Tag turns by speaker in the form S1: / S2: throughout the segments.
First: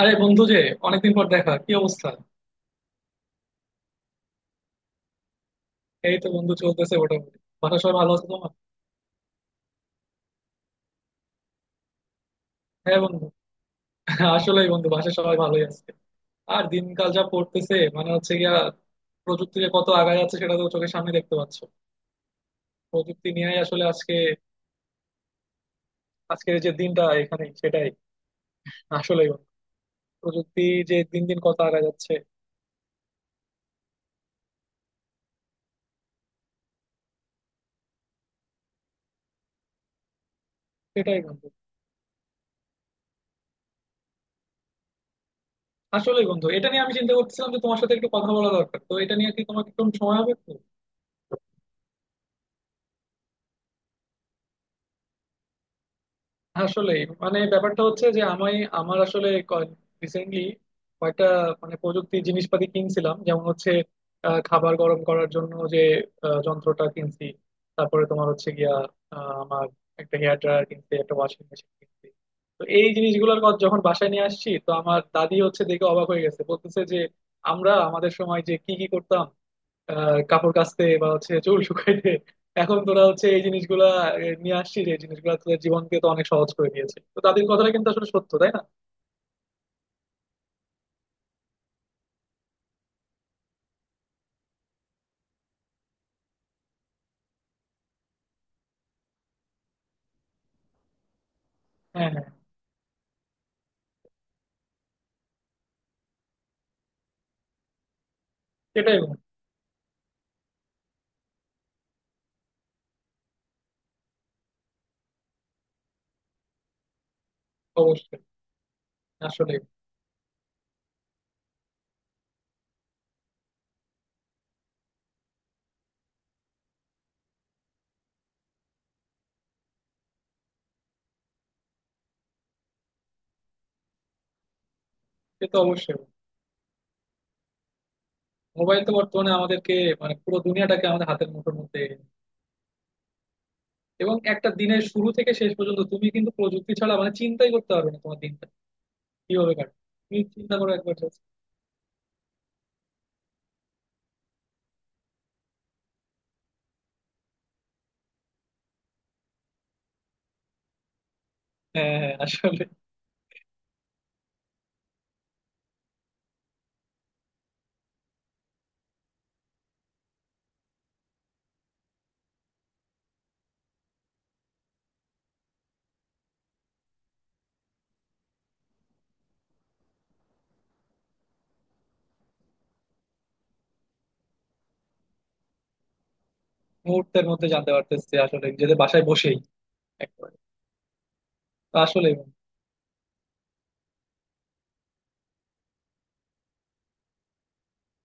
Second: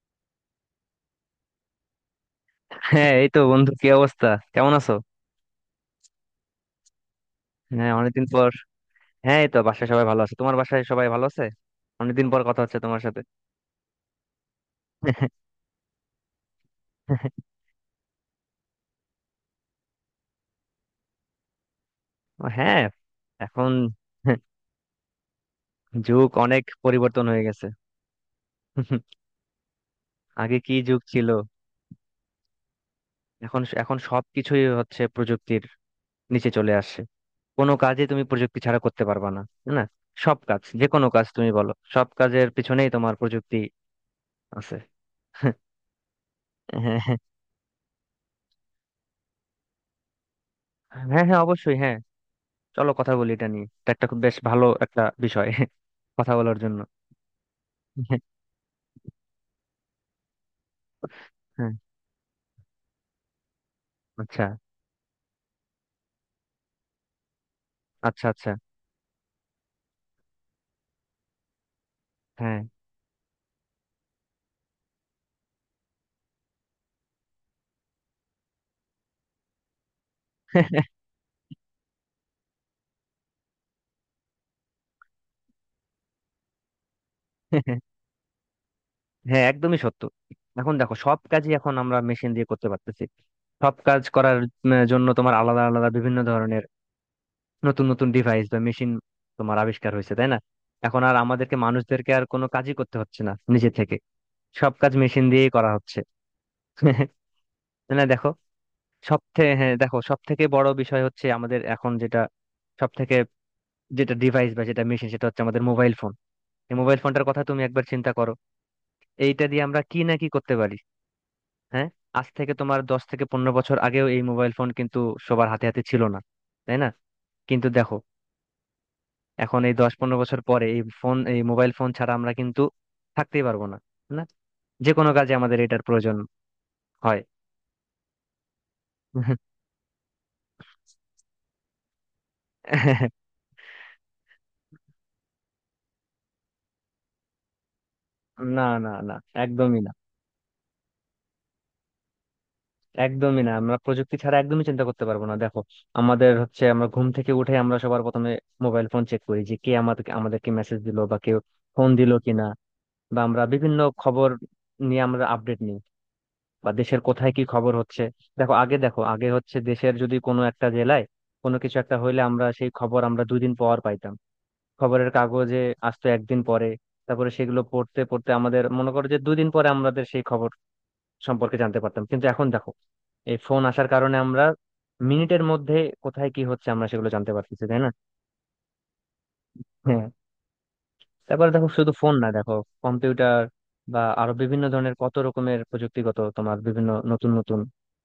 S1: আরে বন্ধু যে অনেকদিন পর দেখা, কি অবস্থা?
S2: হ্যাঁ, এই তো বন্ধু। কি অবস্থা? কেমন আছো?
S1: এই তো বন্ধু, চলতেছে মোটামুটি, বাসার
S2: হ্যাঁ,
S1: সবাই ভালো
S2: অনেকদিন
S1: আছে,
S2: পর।
S1: তোমার?
S2: হ্যাঁ, এই তো বাসায় সবাই ভালো আছে। তোমার বাসায় সবাই ভালো আছে? অনেকদিন পর কথা হচ্ছে
S1: হ্যাঁ
S2: তোমার সাথে।
S1: বন্ধু। আসলেই বন্ধু, বাসার সবাই ভালোই আছে। আর দিনকাল যা পড়তেছে, মানে হচ্ছে গিয়া প্রযুক্তি যে কত আগায় যাচ্ছে সেটা তো চোখের সামনে দেখতে পাচ্ছ।
S2: হ্যাঁ।
S1: প্রযুক্তি নিয়েই
S2: এখন
S1: আসলে আজকে,
S2: যুগ
S1: আজকের
S2: অনেক
S1: যে দিনটা,
S2: পরিবর্তন
S1: এখানে
S2: হয়ে গেছে।
S1: সেটাই। আসলেই বন্ধু,
S2: আগে
S1: প্রযুক্তি
S2: কি
S1: যে
S2: যুগ
S1: দিন
S2: ছিল।
S1: দিন কত আগায় যাচ্ছে।
S2: এখন এখন সবকিছুই হচ্ছে প্রযুক্তির নিচে চলে আসছে। কোনো কাজে তুমি প্রযুক্তি ছাড়া করতে পারবে না, তাই না? সব কাজ, যে কোনো
S1: সেটাই
S2: কাজ
S1: বন্ধু।
S2: তুমি বলো, সব কাজের পিছনেই তোমার প্রযুক্তি আছে।
S1: আসলেই বন্ধু, এটা নিয়ে আমি চিন্তা
S2: হ্যাঁ।
S1: করতেছিলাম যে তোমার সাথে একটু কথা বলা দরকার। তো এটা নিয়ে কি তোমার একটু সময় হবে একটু?
S2: হ্যাঁ হ্যাঁ অবশ্যই, হ্যাঁ। চলো কথা বলি এটা নিয়ে। এটা একটা খুব বেশ ভালো একটা বিষয় কথা বলার জন্য।
S1: আসলে মানে ব্যাপারটা হচ্ছে যে আমি, আমার আসলে রিসেন্টলি কয়েকটা
S2: হ্যাঁ।
S1: মানে প্রযুক্তি জিনিসপাতি কিনছিলাম। যেমন হচ্ছে
S2: আচ্ছা
S1: খাবার গরম করার জন্য যে যন্ত্রটা কিনছি। তারপরে
S2: আচ্ছা
S1: তোমার হচ্ছে
S2: আচ্ছা।
S1: গিয়া আমার একটা হেয়ার ড্রায়ার কিনছি, একটা ওয়াশিং মেশিন কিনছি।
S2: হ্যাঁ।
S1: তো এই জিনিসগুলোর কথা যখন বাসায় নিয়ে আসছি, তো আমার দাদি হচ্ছে দেখে অবাক হয়ে গেছে, বলতেছে যে আমরা আমাদের সময় যে কি কি করতাম, আহ কাপড় কাচতে বা হচ্ছে চুল শুকাইতে। এখন তোরা হচ্ছে এই জিনিসগুলা নিয়ে আসছিস, এই জিনিসগুলা তোদের জীবনকে তো অনেক সহজ করে দিয়েছে। তো তাদের কথাটা কিন্তু আসলে সত্য, তাই না?
S2: হ্যাঁ, একদমই সত্য। এখন দেখো সব কাজই এখন আমরা মেশিন দিয়ে করতে পারতেছি। সব কাজ করার জন্য তোমার আলাদা আলাদা বিভিন্ন ধরনের নতুন নতুন ডিভাইস বা মেশিন তোমার আবিষ্কার হয়েছে, তাই না? এখন আর আমাদেরকে
S1: হ্যাঁ
S2: মানুষদেরকে আর
S1: হ্যাঁ।
S2: কোনো কাজই করতে হচ্ছে না নিজে থেকে। সব কাজ মেশিন দিয়েই করা হচ্ছে। তাই না, দেখো।
S1: সেটাই বন্ধু,
S2: সব থেকে, হ্যাঁ দেখো, সব থেকে বড় বিষয় হচ্ছে আমাদের এখন যেটা সব থেকে যেটা ডিভাইস বা যেটা মেশিন, সেটা হচ্ছে আমাদের মোবাইল ফোন। এই মোবাইল ফোনটার কথা তুমি একবার চিন্তা
S1: অবশ্যই।
S2: করো। এইটা
S1: আসলে
S2: দিয়ে আমরা কি না কি করতে পারি। হ্যাঁ। আজ থেকে তোমার 10 থেকে 15 বছর আগেও এই মোবাইল ফোন কিন্তু সবার হাতে হাতে ছিল না, তাই না? কিন্তু দেখো, এখন এই 10-15 বছর পরে এই ফোন, এই মোবাইল ফোন ছাড়া আমরা কিন্তু থাকতেই পারবো না। না। যে কোনো কাজে
S1: সে তো
S2: আমাদের এটার
S1: অবশ্যই।
S2: প্রয়োজন হয়।
S1: মোবাইল তো বর্তমানে আমাদেরকে, মানে পুরো দুনিয়াটাকে আমাদের হাতের মুঠোর মধ্যে এনে দিয়েছে। এবং একটা দিনের শুরু থেকে শেষ পর্যন্ত তুমি কিন্তু প্রযুক্তি ছাড়া মানে চিন্তাই করতে পারবে না তোমার দিনটা
S2: না না না।
S1: কিভাবে কাটবে।
S2: একদমই না।
S1: তুমি চিন্তা করো একবার just।
S2: একদমই না, আমরা প্রযুক্তি ছাড়া একদমই চিন্তা করতে পারবো না। দেখো, আমাদের হচ্ছে আমরা ঘুম থেকে উঠে আমরা সবার প্রথমে মোবাইল ফোন চেক করি যে কে আমাদেরকে আমাদেরকে মেসেজ দিলো বা কেউ ফোন
S1: হ্যাঁ হ্যাঁ
S2: দিলো
S1: হ্যাঁ,
S2: কিনা,
S1: আসলে
S2: বা আমরা বিভিন্ন খবর নিয়ে আমরা আপডেট নিই, বা দেশের কোথায় কি খবর হচ্ছে। দেখো আগে, দেখো আগে হচ্ছে দেশের যদি কোনো একটা জেলায় কোনো কিছু একটা হইলে আমরা সেই খবর আমরা 2 দিন পর পাইতাম। খবরের কাগজে আসতো একদিন পরে। তারপরে সেগুলো পড়তে পড়তে আমাদের মনে করো যে 2 দিন পরে আমাদের সেই খবর সম্পর্কে জানতে পারতাম। কিন্তু এখন দেখো, এই ফোন আসার কারণে আমরা মিনিটের মধ্যে কোথায় কি হচ্ছে আমরা সেগুলো
S1: মুহূর্তের
S2: জানতে
S1: মধ্যে
S2: পারতেছি,
S1: জানতে
S2: তাই না?
S1: পারতেছি আসলে যেতে বাসায় বসেই
S2: হ্যাঁ।
S1: একবার।
S2: তারপরে দেখো, শুধু
S1: আসলে
S2: ফোন না দেখো, কম্পিউটার বা আরো বিভিন্ন ধরনের কত রকমের প্রযুক্তিগত তোমার বিভিন্ন নতুন নতুন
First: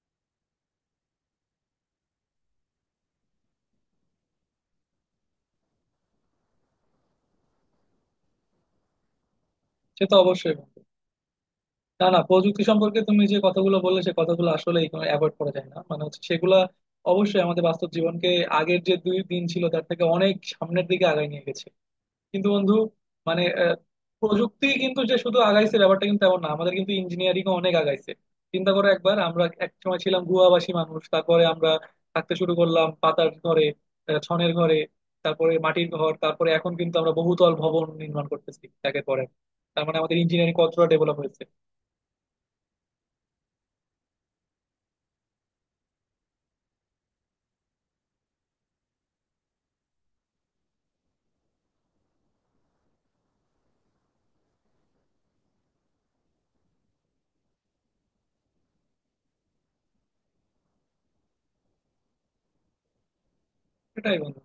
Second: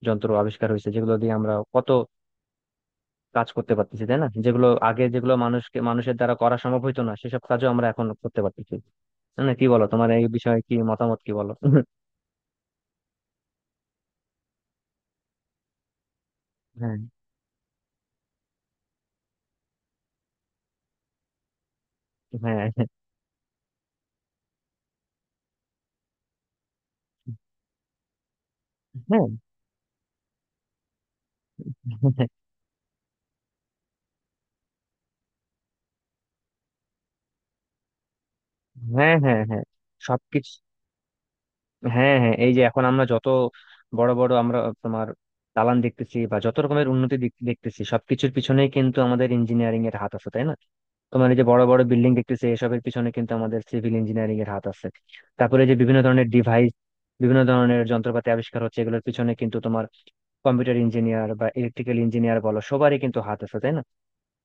S2: যন্ত্র আবিষ্কার হয়েছে, যেগুলো দিয়ে আমরা কত কাজ করতে পারতেছি, তাই না? যেগুলো আগে, যেগুলো মানুষকে মানুষের দ্বারা করা সম্ভব হইতো না, সেসব কাজও আমরা এখন করতে পারতেছি। তাই না? কি বলো,
S1: সে
S2: তোমার
S1: তো
S2: এই
S1: অবশ্যই
S2: বিষয়ে কি
S1: বন্ধু।
S2: মতামত, কি বলো?
S1: না না, প্রযুক্তি সম্পর্কে তুমি যে কথাগুলো বললে সে কথাগুলো আসলে অ্যাভয়েড করা যায় না, মানে হচ্ছে সেগুলা
S2: হ্যাঁ
S1: অবশ্যই আমাদের বাস্তব জীবনকে আগের যে দুই দিন ছিল তার থেকে অনেক সামনের দিকে আগায় নিয়ে গেছে। কিন্তু
S2: হ্যাঁ
S1: বন্ধু মানে প্রযুক্তি কিন্তু যে শুধু আগাইছে ব্যাপারটা কিন্তু এমন না, আমাদের কিন্তু ইঞ্জিনিয়ারিং অনেক আগাইছে। চিন্তা করো একবার,
S2: হ্যাঁ
S1: আমরা এক সময় ছিলাম গুহাবাসী মানুষ, তারপরে আমরা থাকতে শুরু করলাম পাতার ঘরে, ছনের ঘরে, তারপরে মাটির ঘর, তারপরে এখন কিন্তু আমরা বহুতল ভবন নির্মাণ করতেছি একের
S2: হ্যাঁ
S1: পরে।
S2: হ্যাঁ হ্যাঁ।
S1: তার মানে আমাদের
S2: সবকিছু,
S1: ইঞ্জিনিয়ারিং কতটা ডেভেলপ হয়েছে।
S2: হ্যাঁ হ্যাঁ। এই যে এখন আমরা যত বড় বড় আমরা তোমার দালান দেখতেছি বা যত রকমের উন্নতি দেখতেছি, সবকিছুর পিছনেই কিন্তু আমাদের ইঞ্জিনিয়ারিং এর হাত আছে, তাই না? তোমার এই যে বড় বড় বিল্ডিং দেখতেছে, এসবের পিছনে কিন্তু আমাদের সিভিল ইঞ্জিনিয়ারিং এর হাত আছে। তারপরে যে বিভিন্ন ধরনের ডিভাইস, বিভিন্ন ধরনের যন্ত্রপাতি আবিষ্কার হচ্ছে এগুলোর পিছনে কিন্তু তোমার কম্পিউটার ইঞ্জিনিয়ার বা ইলেকট্রিক্যাল ইঞ্জিনিয়ার বলো, সবারই কিন্তু হাত আছে, তাই না?
S1: এটাই বন্ধু।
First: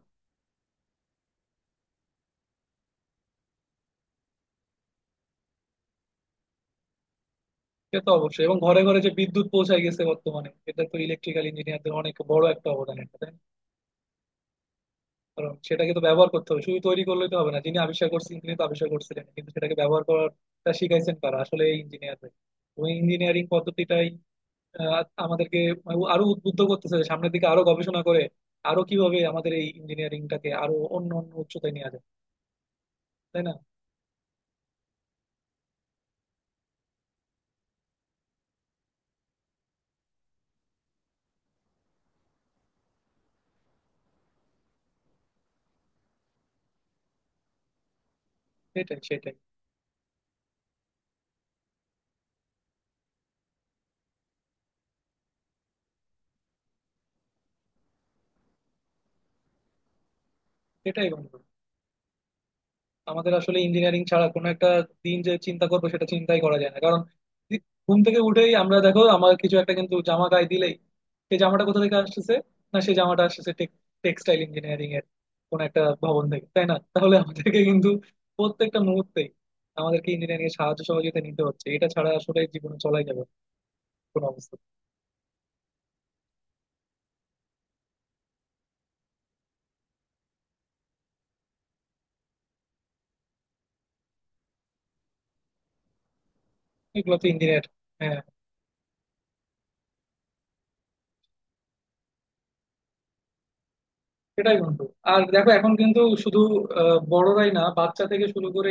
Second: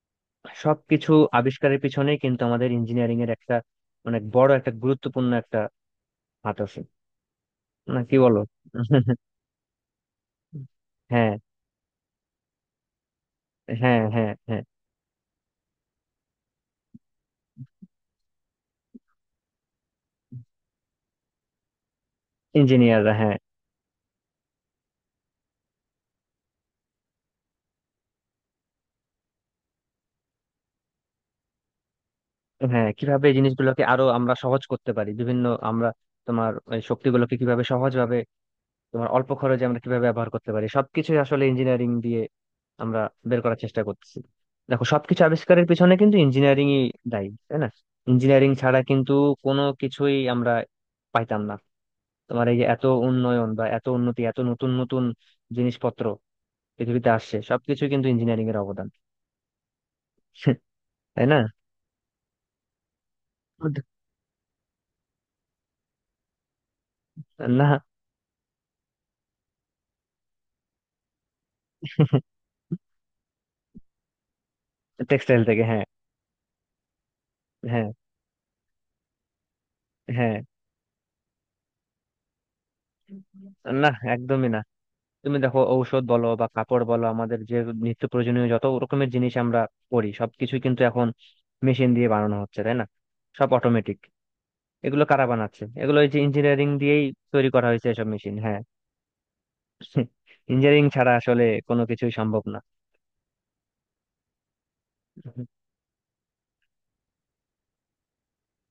S2: সবকিছু আবিষ্কারের পিছনেই কিন্তু আমাদের ইঞ্জিনিয়ারিং এর একটা অনেক বড় একটা গুরুত্বপূর্ণ একটা হাত আছে।
S1: সে
S2: না
S1: তো
S2: কি বলো?
S1: অবশ্যই, এবং ঘরে ঘরে যে বিদ্যুৎ পৌঁছায় গেছে বর্তমানে, এটা তো
S2: হ্যাঁ
S1: ইলেকট্রিক্যাল ইঞ্জিনিয়ারদের অনেক বড় একটা অবদান, এটা তাই না?
S2: হ্যাঁ হ্যাঁ হ্যাঁ।
S1: কারণ সেটাকে তো ব্যবহার করতে হবে, শুধু তৈরি করলেই তো হবে না। যিনি আবিষ্কার করছেন তিনি তো আবিষ্কার করছিলেন, কিন্তু সেটাকে ব্যবহার করাটা শিখাইছেন কারা, আসলে এই ইঞ্জিনিয়ারদের ওই
S2: ইঞ্জিনিয়াররা, হ্যাঁ।
S1: ইঞ্জিনিয়ারিং পদ্ধতিটাই আমাদেরকে আরো উদ্বুদ্ধ করতেছে যে সামনের দিকে আরো গবেষণা করে আরো কিভাবে আমাদের এই ইঞ্জিনিয়ারিংটাকে আরো অন্য অন্য উচ্চতায় নিয়ে যায়,
S2: হ্যাঁ, কিভাবে এই
S1: তাই না?
S2: জিনিসগুলোকে আরো আমরা সহজ করতে পারি বিভিন্ন আমরা তোমার এই শক্তিগুলোকে কিভাবে সহজভাবে তোমার অল্প খরচে আমরা কিভাবে ব্যবহার করতে পারি, সবকিছু আসলে ইঞ্জিনিয়ারিং দিয়ে আমরা বের করার চেষ্টা করতেছি। দেখো সবকিছু আবিষ্কারের পিছনে কিন্তু ইঞ্জিনিয়ারিংই দায়ী, তাই না? ইঞ্জিনিয়ারিং ছাড়া
S1: সেটাই
S2: কিন্তু
S1: সেটাই
S2: কোনো কিছুই আমরা পাইতাম না। তোমার এই যে এত উন্নয়ন বা এত উন্নতি, এত নতুন নতুন জিনিসপত্র পৃথিবীতে আসছে সবকিছু কিন্তু ইঞ্জিনিয়ারিং এর অবদান,
S1: সেটাই
S2: তাই
S1: বন্ধু,
S2: না?
S1: আমাদের আসলে ইঞ্জিনিয়ারিং ছাড়া কোনো একটা দিন যে চিন্তা করবো সেটা চিন্তাই করা যায় না। কারণ দি-
S2: না।
S1: ঘুম থেকে উঠেই আমরা দেখো, আমার কিছু একটা কিন্তু জামা গায়ে দিলেই সেই জামাটা কোথা থেকে আসতেছে, না সেই জামাটা আসতেছে টেক্সটাইল ইঞ্জিনিয়ারিং এর
S2: টেক্সটাইল
S1: কোন
S2: থেকে,
S1: একটা
S2: হ্যাঁ।
S1: ভবন থেকে, তাই না? তাহলে আমাদেরকে
S2: হ্যাঁ
S1: কিন্তু প্রত্যেকটা মুহূর্তেই আমাদেরকে
S2: হ্যাঁ।
S1: ইঞ্জিনিয়ারিং এর সাহায্য সহযোগিতা নিতে হচ্ছে, এটা ছাড়া আসলে জীবনে চলাই যাবে না
S2: না,
S1: কোনো
S2: একদমই
S1: অবস্থা।
S2: না। তুমি দেখো, ঔষধ বলো বা কাপড় বলো, আমাদের যে নিত্য প্রয়োজনীয় যত রকমের জিনিস আমরা করি সবকিছু কিন্তু এখন মেশিন দিয়ে বানানো হচ্ছে, তাই না? সব অটোমেটিক। এগুলো কারা বানাচ্ছে এগুলো, এই যে ইঞ্জিনিয়ারিং দিয়েই
S1: এগুলো তো
S2: তৈরি
S1: ইঞ্জিনিয়ার।
S2: করা হয়েছে এসব মেশিন, হ্যাঁ। ইঞ্জিনিয়ারিং ছাড়া আসলে কোনো কিছুই সম্ভব না।
S1: সেটাই বন্ধু, আর দেখো এখন কিন্তু শুধু বড়রাই না, বাচ্চা থেকে শুরু করে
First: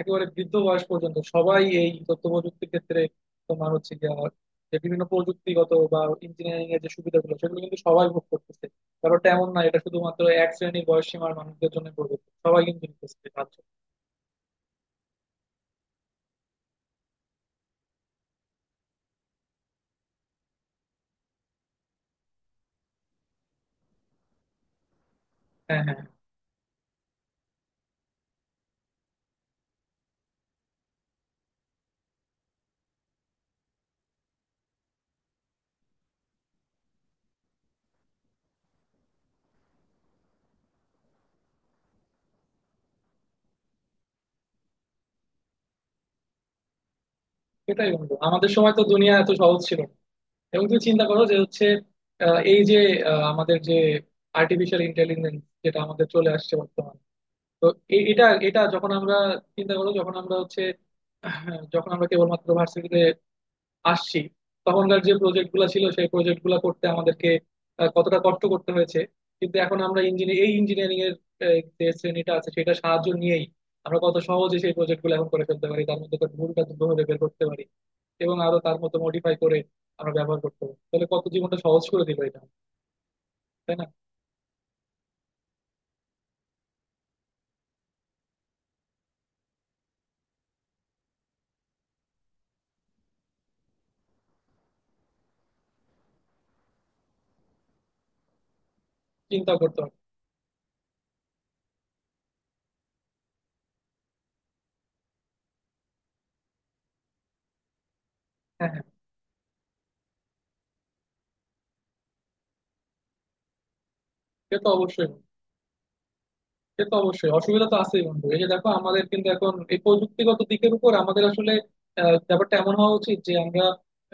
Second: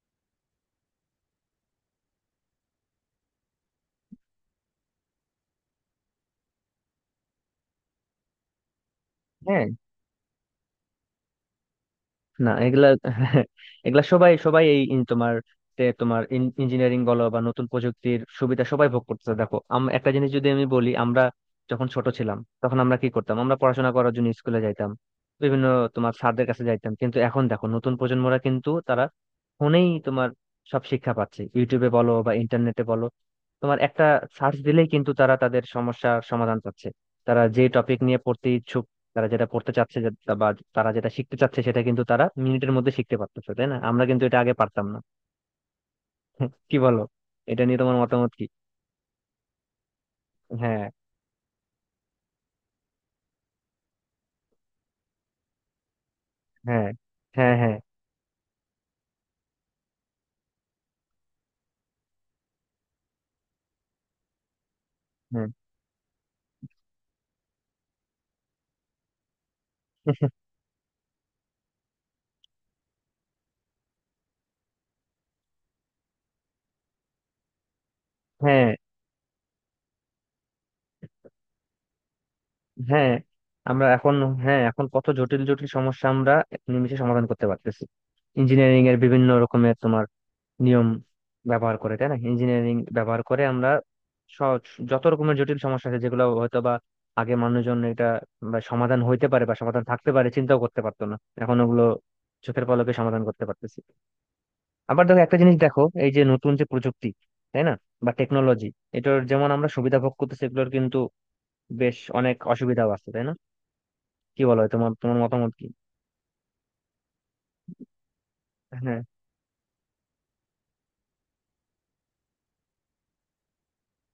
S1: একেবারে বৃদ্ধ বয়স পর্যন্ত সবাই এই তথ্য প্রযুক্তির ক্ষেত্রে তোমার হচ্ছে গিয়ে আমার যে বিভিন্ন প্রযুক্তিগত বা ইঞ্জিনিয়ারিং এর যে সুবিধাগুলো সেগুলো কিন্তু সবাই ভোগ করতেছে। ব্যাপারটা এমন না
S2: হ্যাঁ।
S1: এটা শুধুমাত্র এক শ্রেণীর বয়স সীমার মানুষদের জন্য প্রযোজ্য,
S2: না
S1: সবাই কিন্তু
S2: এগুলা
S1: নিতেছে এই সাহায্য।
S2: এগুলা সবাই সবাই এই ইন তোমার তে তোমার ইঞ্জিনিয়ারিং বলো বা নতুন প্রযুক্তির সুবিধা সবাই ভোগ করতেছে। দেখো, একটা জিনিস যদি আমি বলি, আমরা যখন ছোট ছিলাম তখন আমরা কি করতাম, আমরা পড়াশোনা করার জন্য স্কুলে যাইতাম বিভিন্ন
S1: হ্যাঁ হ্যাঁ।
S2: তোমার স্যারদের কাছে যাইতাম। কিন্তু এখন দেখো, নতুন প্রজন্মরা কিন্তু তারা ফোনেই তোমার সব শিক্ষা পাচ্ছে, ইউটিউবে বলো বা ইন্টারনেটে বলো, তোমার একটা সার্চ দিলেই কিন্তু তারা তাদের সমস্যার সমাধান পাচ্ছে। তারা যে টপিক নিয়ে পড়তে ইচ্ছুক, তারা যেটা পড়তে চাচ্ছে বা তারা যেটা শিখতে চাচ্ছে সেটা কিন্তু তারা মিনিটের মধ্যে শিখতে পারতেছে, তাই না? আমরা কিন্তু এটা আগে পারতাম না। কি বলো, এটা নিয়ে
S1: সেটাই
S2: তোমার
S1: বন্ধু,
S2: মতামত কি?
S1: আমাদের সময় তো দুনিয়া এত সহজ ছিল না। এবং তুমি
S2: হ্যাঁ
S1: চিন্তা করো যে হচ্ছে এই যে আমাদের যে আর্টিফিশিয়াল ইন্টেলিজেন্স যেটা আমাদের চলে আসছে
S2: হ্যাঁ
S1: বর্তমানে।
S2: হ্যাঁ
S1: তো
S2: হ্যাঁ
S1: এ- এটা এটা যখন আমরা চিন্তা করো, যখন আমরা হচ্ছে আহ, যখন আমরা কেবলমাত্র ভার্সিটিতে আসছি, তখনকার যে
S2: হ্যাঁ।
S1: প্রজেক্ট গুলা ছিল সেই প্রজেক্ট গুলা করতে আমাদেরকে কতটা কষ্ট করতে হয়েছে। কিন্তু এখন আমরা ইঞ্জিনিয়ার এই ইঞ্জিনিয়ারিং এর যে শ্রেণীটা আছে সেটা সাহায্য নিয়েই আমরা কত সহজে সেই প্রজেক্ট গুলো এখন করে ফেলতে পারি, তার মধ্যে তার ভুলটা দ্রুতভাবে বের করতে পারি এবং আরো
S2: হ্যাঁ
S1: তার মতো মডিফাই করে আমরা ব্যবহার করতে পারি। তাহলে কত জীবনটা সহজ করে দিল এটা,
S2: হ্যাঁ।
S1: তাই না?
S2: আমরা এখন, হ্যাঁ, এখন কত জটিল জটিল সমস্যা আমরা নিমেষে সমাধান করতে পারতেছি ইঞ্জিনিয়ারিং এর বিভিন্ন রকমের তোমার নিয়ম ব্যবহার করে, তাই না? ইঞ্জিনিয়ারিং ব্যবহার করে আমরা সহজ যত রকমের জটিল সমস্যা আছে যেগুলো হয়তো বা আগে মানুষজন এটা বা সমাধান হইতে পারে
S1: চিন্তা
S2: বা
S1: করতে
S2: সমাধান
S1: হবে।
S2: থাকতে পারে চিন্তাও করতে পারতো না, এখন ওগুলো চোখের পলকে সমাধান করতে পারতেছি। আবার দেখো একটা জিনিস দেখো, এই যে নতুন যে প্রযুক্তি, তাই না, বা টেকনোলজি,
S1: হ্যাঁ হ্যাঁ।
S2: এটার যেমন আমরা সুবিধা ভোগ করতেছি এগুলোর কিন্তু বেশ অনেক অসুবিধাও আছে, তাই না? কি
S1: সে
S2: বলো,
S1: তো
S2: তোমার
S1: অবশ্যই,
S2: তোমার মতামত কি?
S1: সে তো অবশ্যই, অসুবিধা তো আছেই বন্ধু। এই যে দেখো
S2: হ্যাঁ
S1: আমাদের কিন্তু এখন এই প্রযুক্তিগত দিকের উপর আমাদের আসলে ব্যাপারটা এমন হওয়া উচিত যে আমরা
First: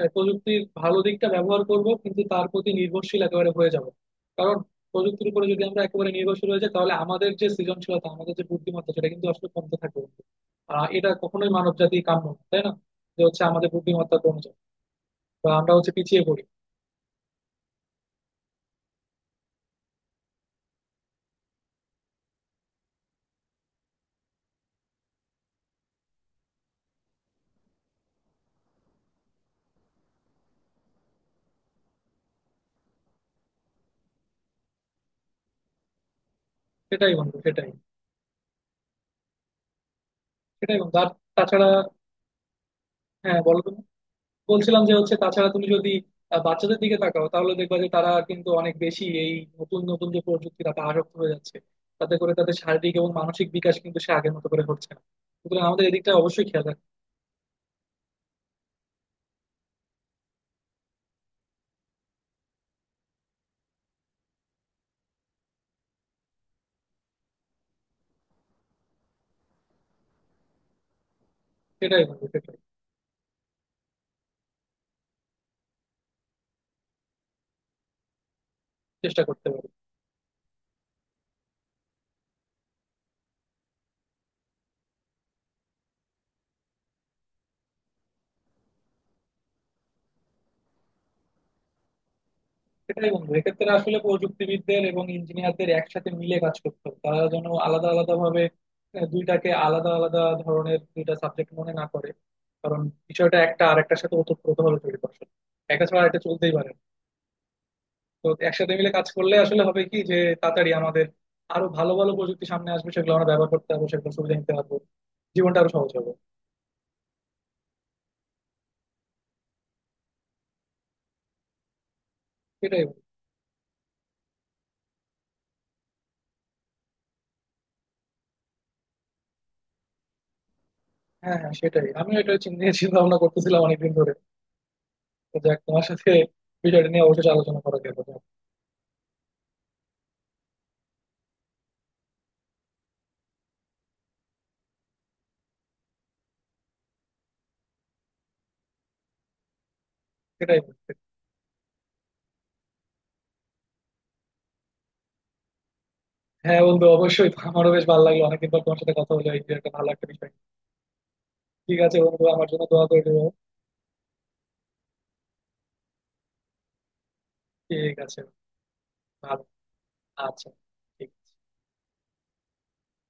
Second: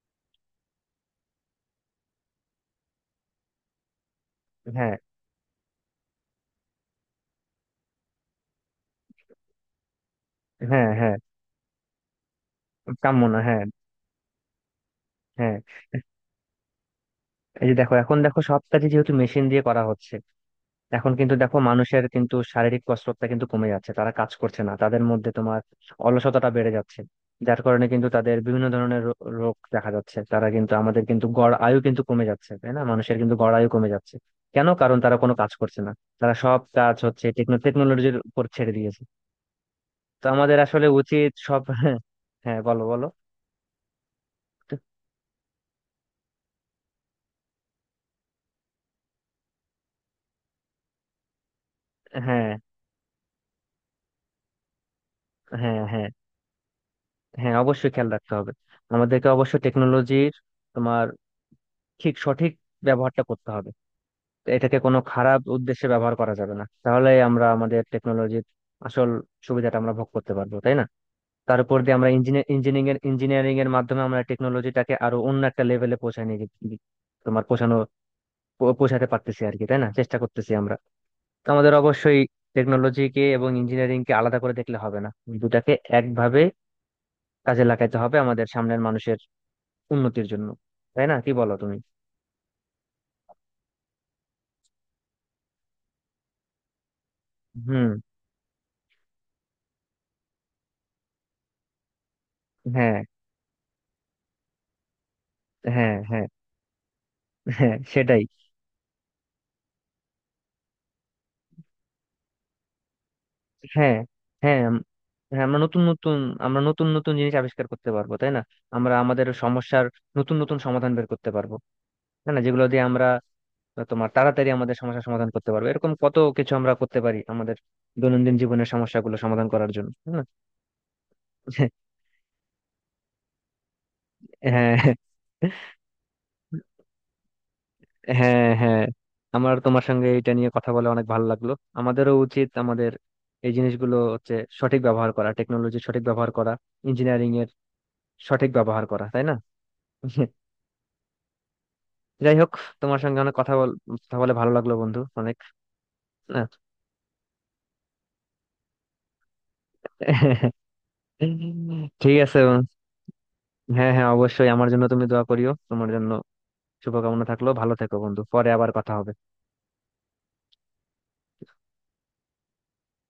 S1: প্রযুক্তির ভালো দিকটা ব্যবহার করব, কিন্তু তার প্রতি নির্ভরশীল একেবারে হয়ে যাব। কারণ
S2: হ্যাঁ
S1: প্রযুক্তির উপরে যদি আমরা একেবারে নির্ভরশীল হয়ে যাই তাহলে আমাদের যে সৃজনশীলতা আমাদের যে বুদ্ধিমত্তা সেটা কিন্তু আসলে কমতে থাকবে বন্ধু। আহ
S2: হ্যাঁ
S1: এটা
S2: হ্যাঁ।
S1: কখনোই মানব জাতি কাম্য না, তাই না?
S2: কাম্য
S1: যে
S2: না,
S1: হচ্ছে
S2: হ্যাঁ।
S1: আমাদের বুদ্ধিমত্তা কমে যায় বা
S2: হ্যাঁ,
S1: আমরা হচ্ছে পিছিয়ে পড়ি।
S2: এই যে দেখো, এখন দেখো সব কাজে যেহেতু মেশিন দিয়ে করা হচ্ছে, এখন কিন্তু দেখো মানুষের কিন্তু শারীরিক কসরতটা কিন্তু কমে যাচ্ছে, তারা কাজ করছে না, তাদের মধ্যে তোমার অলসতাটা বেড়ে যাচ্ছে। যার কারণে কিন্তু তাদের বিভিন্ন ধরনের রোগ দেখা যাচ্ছে, তারা কিন্তু আমাদের কিন্তু গড় আয়ু কিন্তু কমে যাচ্ছে, তাই না? মানুষের কিন্তু গড় আয়ু কমে যাচ্ছে। কেন? কারণ তারা কোনো কাজ করছে না। তারা সব কাজ
S1: সেটাই
S2: হচ্ছে
S1: বন্ধু সেটাই
S2: টেকনোলজির উপর ছেড়ে দিয়েছে। তো আমাদের
S1: সেটাই
S2: আসলে
S1: বন্ধু আর
S2: উচিত সব
S1: তাছাড়া,
S2: হ্যাঁ বলো বলো।
S1: হ্যাঁ বলো তুমি। বলছিলাম যে হচ্ছে, তাছাড়া তুমি যদি বাচ্চাদের দিকে তাকাও তাহলে দেখবা যে তারা কিন্তু অনেক বেশি এই নতুন নতুন যে প্রযুক্তি তাতে আসক্ত হয়ে যাচ্ছে। তাতে করে
S2: হ্যাঁ
S1: তাদের শারীরিক এবং মানসিক বিকাশ কিন্তু সে আগের মতো করে হচ্ছে না। সুতরাং
S2: হ্যাঁ।
S1: আমাদের
S2: হ্যাঁ,
S1: এদিকটা অবশ্যই খেয়াল রাখতে হবে।
S2: হ্যাঁ অবশ্যই খেয়াল রাখতে হবে। আমাদেরকে অবশ্যই টেকনোলজির তোমার ঠিক সঠিক ব্যবহারটা করতে হবে। এটাকে কোনো খারাপ উদ্দেশ্যে ব্যবহার করা যাবে না, তাহলে আমরা আমাদের টেকনোলজির আসল সুবিধাটা আমরা ভোগ করতে পারবো, তাই না? তার উপর দিয়ে
S1: সেটাই
S2: আমরা
S1: বন্ধু সেটাই
S2: ইঞ্জিনিয়ারিং এর মাধ্যমে আমরা টেকনোলজিটাকে আরো অন্য একটা লেভেলে পৌঁছায় নিয়ে গেছি- তোমার পৌঁছানো পৌঁছাতে
S1: চেষ্টা
S2: পারতেছি
S1: করতে
S2: আর কি,
S1: পারি।
S2: তাই না? চেষ্টা করতেছি আমরা। তো আমাদের অবশ্যই টেকনোলজিকে এবং ইঞ্জিনিয়ারিং কে আলাদা করে দেখলে হবে না, দুটাকে একভাবে কাজে লাগাতে হবে আমাদের সামনের মানুষের উন্নতির জন্য, তাই না? কি বলো তুমি?
S1: সেটাই বন্ধু, এক্ষেত্রে আসলে প্রযুক্তিবিদদের এবং ইঞ্জিনিয়ারদের একসাথে মিলে কাজ করতে হবে। তারা যেন আলাদা
S2: হুম।
S1: আলাদা ভাবে দুইটাকে আলাদা আলাদা ধরনের দুইটা সাবজেক্ট মনে না করে, কারণ
S2: হ্যাঁ
S1: বিষয়টা একটা আরেকটার সাথে ওতপ্রোতভাবে জড়িত আসলে, একটা
S2: হ্যাঁ
S1: ছাড়া একটা
S2: হ্যাঁ
S1: চলতেই পারে না।
S2: হ্যাঁ সেটাই।
S1: তো একসাথে মিলে কাজ করলে আসলে হবে কি যে তাড়াতাড়ি আমাদের আরো ভালো ভালো প্রযুক্তি সামনে আসবে, সেগুলো আমরা ব্যবহার করতে পারবো,
S2: হ্যাঁ
S1: সেগুলো সুবিধা নিতে
S2: হ্যাঁ
S1: পারবো,
S2: হ্যাঁ আমরা
S1: জীবনটা আরো
S2: নতুন
S1: সহজ হবে।
S2: নতুন আমরা নতুন নতুন জিনিস আবিষ্কার করতে পারবো, তাই না? আমরা আমাদের সমস্যার নতুন নতুন সমাধান বের করতে পারবো, তাই না? যেগুলো
S1: সেটাই
S2: দিয়ে
S1: বলি।
S2: আমরা তোমার তাড়াতাড়ি আমাদের সমস্যার সমাধান করতে পারবো, এরকম কত কিছু আমরা করতে পারি আমাদের দৈনন্দিন জীবনের সমস্যাগুলো সমাধান করার জন্য, তাই না?
S1: হ্যাঁ হ্যাঁ, সেটাই, আমিও এটা চিন্তা চিন্তা ভাবনা করতেছিলাম অনেকদিন ধরে।
S2: হ্যাঁ
S1: তো যাক, তোমার সাথে বিষয়টা নিয়ে অবশ্যই আলোচনা করা গেল, যাক,
S2: হ্যাঁ হ্যাঁ। আমার তোমার সঙ্গে এটা নিয়ে কথা বলে অনেক ভালো লাগলো। আমাদেরও উচিত আমাদের এই জিনিসগুলো হচ্ছে সঠিক ব্যবহার করা, টেকনোলজি সঠিক ব্যবহার করা, ইঞ্জিনিয়ারিং এর সঠিক ব্যবহার করা, তাই না?
S1: সেটাই বলতে।
S2: যাই হোক, তোমার সঙ্গে অনেক কথা কথা বলে ভালো লাগলো বন্ধু। অনেক আহ,
S1: হ্যাঁ বন্ধু, অবশ্যই আমারও বেশ ভালো লাগলো, অনেকদিন পর তোমার সাথে কথা হলো, এই যে একটা ভালো একটা বিষয়। ঠিক আছে
S2: ঠিক
S1: বন্ধু,
S2: আছে।
S1: আমার জন্য দোয়া করে দেবো।
S2: হ্যাঁ হ্যাঁ অবশ্যই, আমার জন্য তুমি দোয়া করিও। তোমার জন্য শুভকামনা থাকলো। ভালো থেকো
S1: ঠিক আছে,
S2: বন্ধু, পরে আবার কথা হবে।
S1: ভালো, আচ্ছা ঠিক আছে।